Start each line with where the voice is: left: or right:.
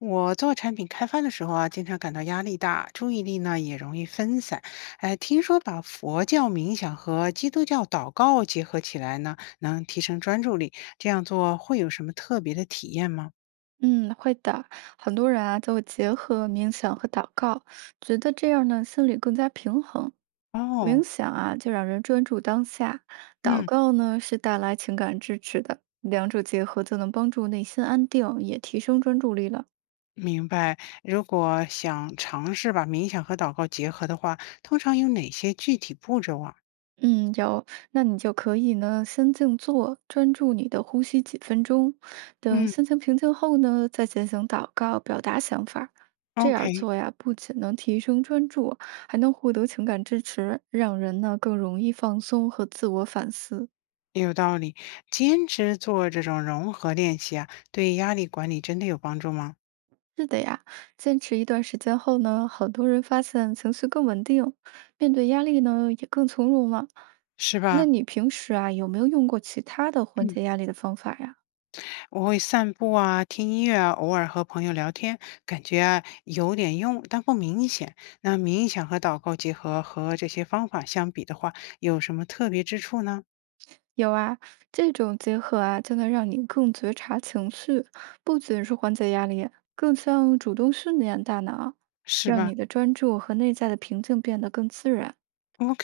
left: 我做产品开发的时候啊，经常感到压力大，注意力呢也容易分散。哎，听说把佛教冥想和基督教祷告结合起来呢，能提升专注力。这样做会有什么特别的体验吗？
right: 嗯，会的。很多人啊，就会结合冥想和祷告，觉得这样呢，心里更加平衡。冥
left: 哦，
right: 想啊，就让人专注当下；祷
left: 嗯，
right: 告呢，是带来情感支持的。两者结合，就能帮助内心安定，也提升专注力了。
left: 明白。如果想尝试把冥想和祷告结合的话，通常有哪些具体步骤啊？
right: 嗯，有，那你就可以呢，先静坐，专注你的呼吸几分钟，等
left: 嗯
right: 心情平静后呢，再进行祷告，表达想法儿。这样
left: ，OK，
right: 做呀，不仅能提升专注，还能获得情感支持，让人呢更容易放松和自我反思。
left: 有道理。坚持做这种融合练习啊，对压力管理真的有帮助吗？
right: 是的呀，坚持一段时间后呢，很多人发现情绪更稳定，面对压力呢也更从容了。
left: 是
right: 那
left: 吧？
right: 你平时啊，有没有用过其他的缓
left: 嗯。
right: 解压力的方法呀？
left: 我会散步啊，听音乐啊，偶尔和朋友聊天，感觉啊有点用，但不明显。那冥想和祷告结合和这些方法相比的话，有什么特别之处呢？
right: 有啊，这种结合啊，就能让你更觉察情绪，不仅是缓解压力，更像主动训练大脑，
left: 是
right: 让
left: 吧
right: 你的专注和内在的平静变得更自然。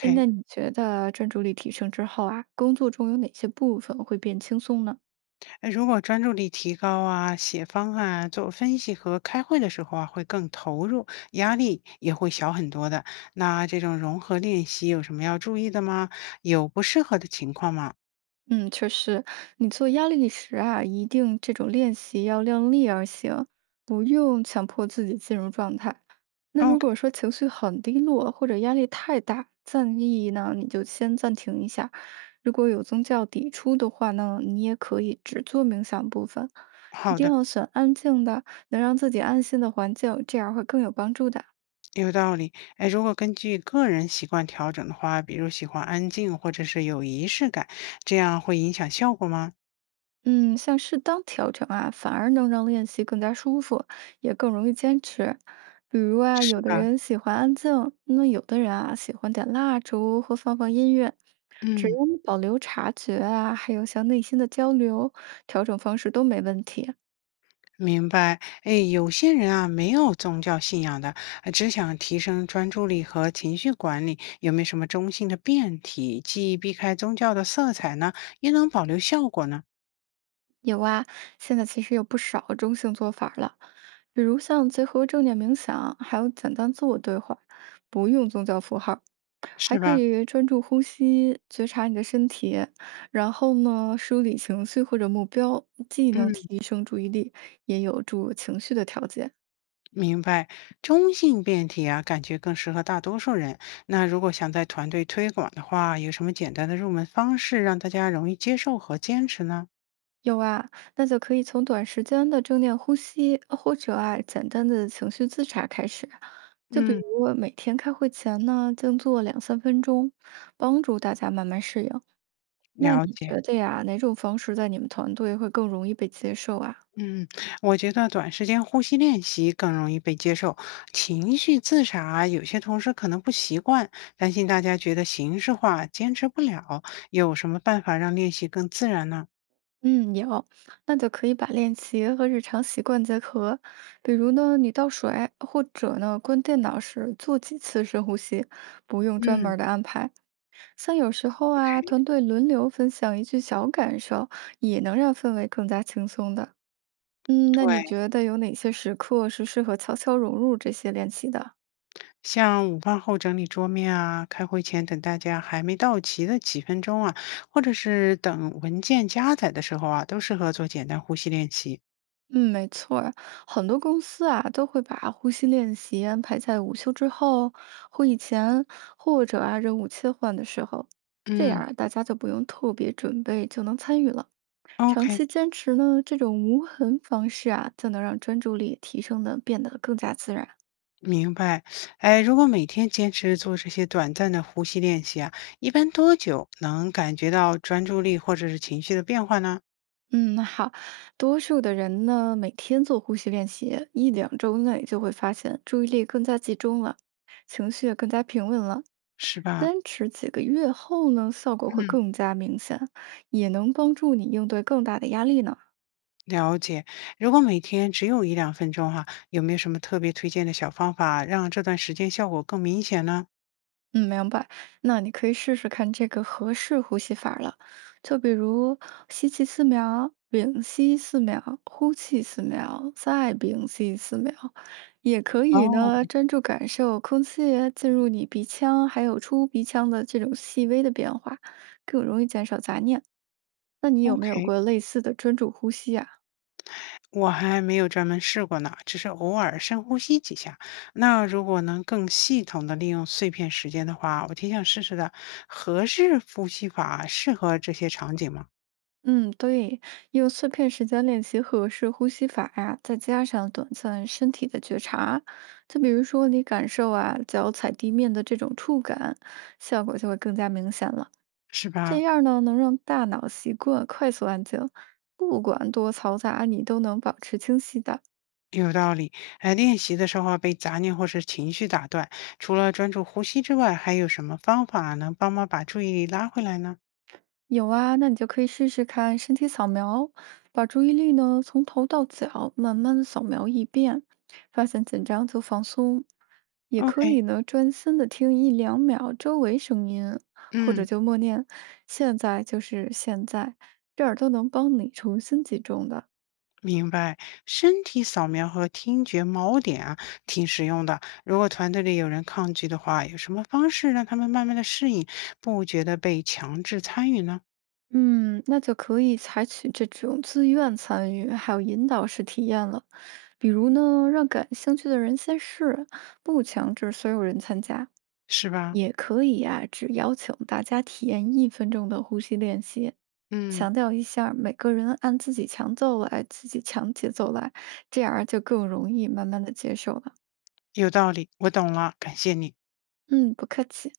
right: 诶那你觉得专注力提升之后啊，工作中有哪些部分会变轻松呢？
left: 哎如果专注力提高啊，写方案啊做分析和开会的时候啊，会更投入，压力也会小很多的。那这种融合练习有什么要注意的吗？有不适合的情况吗
right: 嗯，确实，你做压力时啊，一定这种练习要量力而行，不用强迫自己进入状态。那如
left: ？OK，
right: 果说情绪很低落或者压力太大，建议呢，你就先暂停一下。如果有宗教抵触的话呢，你也可以只做冥想部分，一
left: 好
right: 定
left: 的。
right: 要选安静的，能让自己安心的环境，这样会更有帮助的。
left: 有道理，哎，如果根据个人习惯调整的话，比如喜欢安静或者是有仪式感，这样会影响效果吗？
right: 嗯，像适当调整啊，反而能让练习更加舒服，也更容易坚持。比如啊，有
left: 是
right: 的
left: 吧？
right: 人喜欢安静，那有的人啊喜欢点蜡烛或放放音乐。只
left: 嗯，
right: 要你保留察觉啊，还有像内心的交流，调整方式都没问题。
left: 明白，哎，有些人啊没有宗教信仰的，只想提升专注力和情绪管理，有没有什么中性的变体，既避开宗教的色彩呢，又能保留效果呢？
right: 有啊，现在其实有不少中性做法了，比如像结合正念冥想，还有简单自我对话，不用宗教符号。还
left: 是
right: 可
left: 吧？
right: 以专注呼吸，觉察你的身体，然后呢，梳理情绪或者目标，既能
left: 嗯。
right: 提升注意力，也有助情绪的调节。
left: 明白，中性变体啊，感觉更适合大多数人。那如果想在团队推广的话，有什么简单的入门方式让大家容易接受和坚持呢？
right: 有啊，那就可以从短时间的正念呼吸，或者啊简单的情绪自查开始。就比
left: 嗯，
right: 如每天开会前呢，静坐2、3分钟，帮助大家慢慢适应。那
left: 了
right: 你
left: 解，
right: 觉得呀，哪种方式在你们团队会更容易被接受啊？
left: 嗯，我觉得短时间呼吸练习更容易被接受。情绪自查，有些同事可能不习惯，担心大家觉得形式化，坚持不了。有什么办法让练习更自然呢
right: 嗯，有，那就可以把练习和日常习惯结合，比如呢，你倒水，或者呢，关电脑时做几次深呼吸，不用专门儿
left: 嗯，
right: 的安排。像有时候啊，
left: ？OK，
right: 团队轮流分享一句小感受，也能让氛围更加轻松的。嗯，那你
left: 对。
right: 觉得有哪些时刻是适合悄悄融入这些练习的？
left: 像午饭后整理桌面啊，开会前等大家还没到齐的几分钟啊，或者是等文件加载的时候啊，都适合做简单呼吸练习。
right: 嗯，没错儿，很多公司啊都会把呼吸练习安排在午休之后、会议前，或者啊任务切换的时候，这样
left: 嗯，
right: 啊大家就不用特别准备就能参与了。长
left: OK，
right: 期坚持呢，这种无痕方式啊，就能让专注力提升的变得更加自然。
left: 明白。哎，如果每天坚持做这些短暂的呼吸练习啊，一般多久能感觉到专注力或者是情绪的变化呢？
right: 嗯，好，多数的人呢，每天做呼吸练习，一两周内就会发现注意力更加集中了，情绪也更加平稳了。
left: 是吧？
right: 坚持几个月后呢，效果会
left: 嗯，
right: 更加明显，也能帮助你应对更大的压力呢。
left: 了解。如果每天只有一两分钟哈、有没有什么特别推荐的小方法，让这段时间效果更明显呢？
right: 嗯，明白。那你可以试试看这个合适呼吸法了，就比如吸气四秒，屏息四秒，呼气四秒，再屏息四秒。也可以呢，
left: 哦
right: 专注感受空气进入你鼻腔，还有出鼻腔的这种细微的变化，更容易减少杂念。那你有没有
left: ，OK。
right: 过类似的专注呼吸啊？
left: 我还没有专门试过呢，只是偶尔深呼吸几下。那如果能更系统的利用碎片时间的话，我挺想试试的。合适呼吸法适合这些场景吗？
right: 嗯，对，用碎片时间练习合适呼吸法呀、再加上短暂身体的觉察，就比如说你感受啊脚踩地面的这种触感，效果就会更加明显了。
left: 是
right: 这
left: 吧？
right: 样呢，能让大脑习惯快速安静，不管多嘈杂，你都能保持清晰的。
left: 有道理。哎，练习的时候啊被杂念或是情绪打断，除了专注呼吸之外，还有什么方法能帮忙把注意力拉回来呢
right: 有啊，那你就可以试试看身体扫描，把注意力呢从头到脚慢慢扫描一遍，发现紧张就放松。也可
left: ？OK，
right: 以呢专心的听一两秒周围声音，或者
left: 嗯。
right: 就默念“现在就是现在”，这儿都能帮你重新集中的。
left: 明白，身体扫描和听觉锚点啊，挺实用的。如果团队里有人抗拒的话，有什么方式让他们慢慢的适应，不觉得被强制参与呢？
right: 嗯，那就可以采取这种自愿参与，还有引导式体验了。比如呢，让感兴趣的人先试，不强制所有人参加。
left: 是吧？
right: 也可以啊，只邀请大家体验1分钟的呼吸练习，
left: 嗯，
right: 强调一下儿每个人按自己强节奏来，这样儿就更容易慢慢的接受了。
left: 有道理，我懂了，感谢你。
right: 嗯，不客气。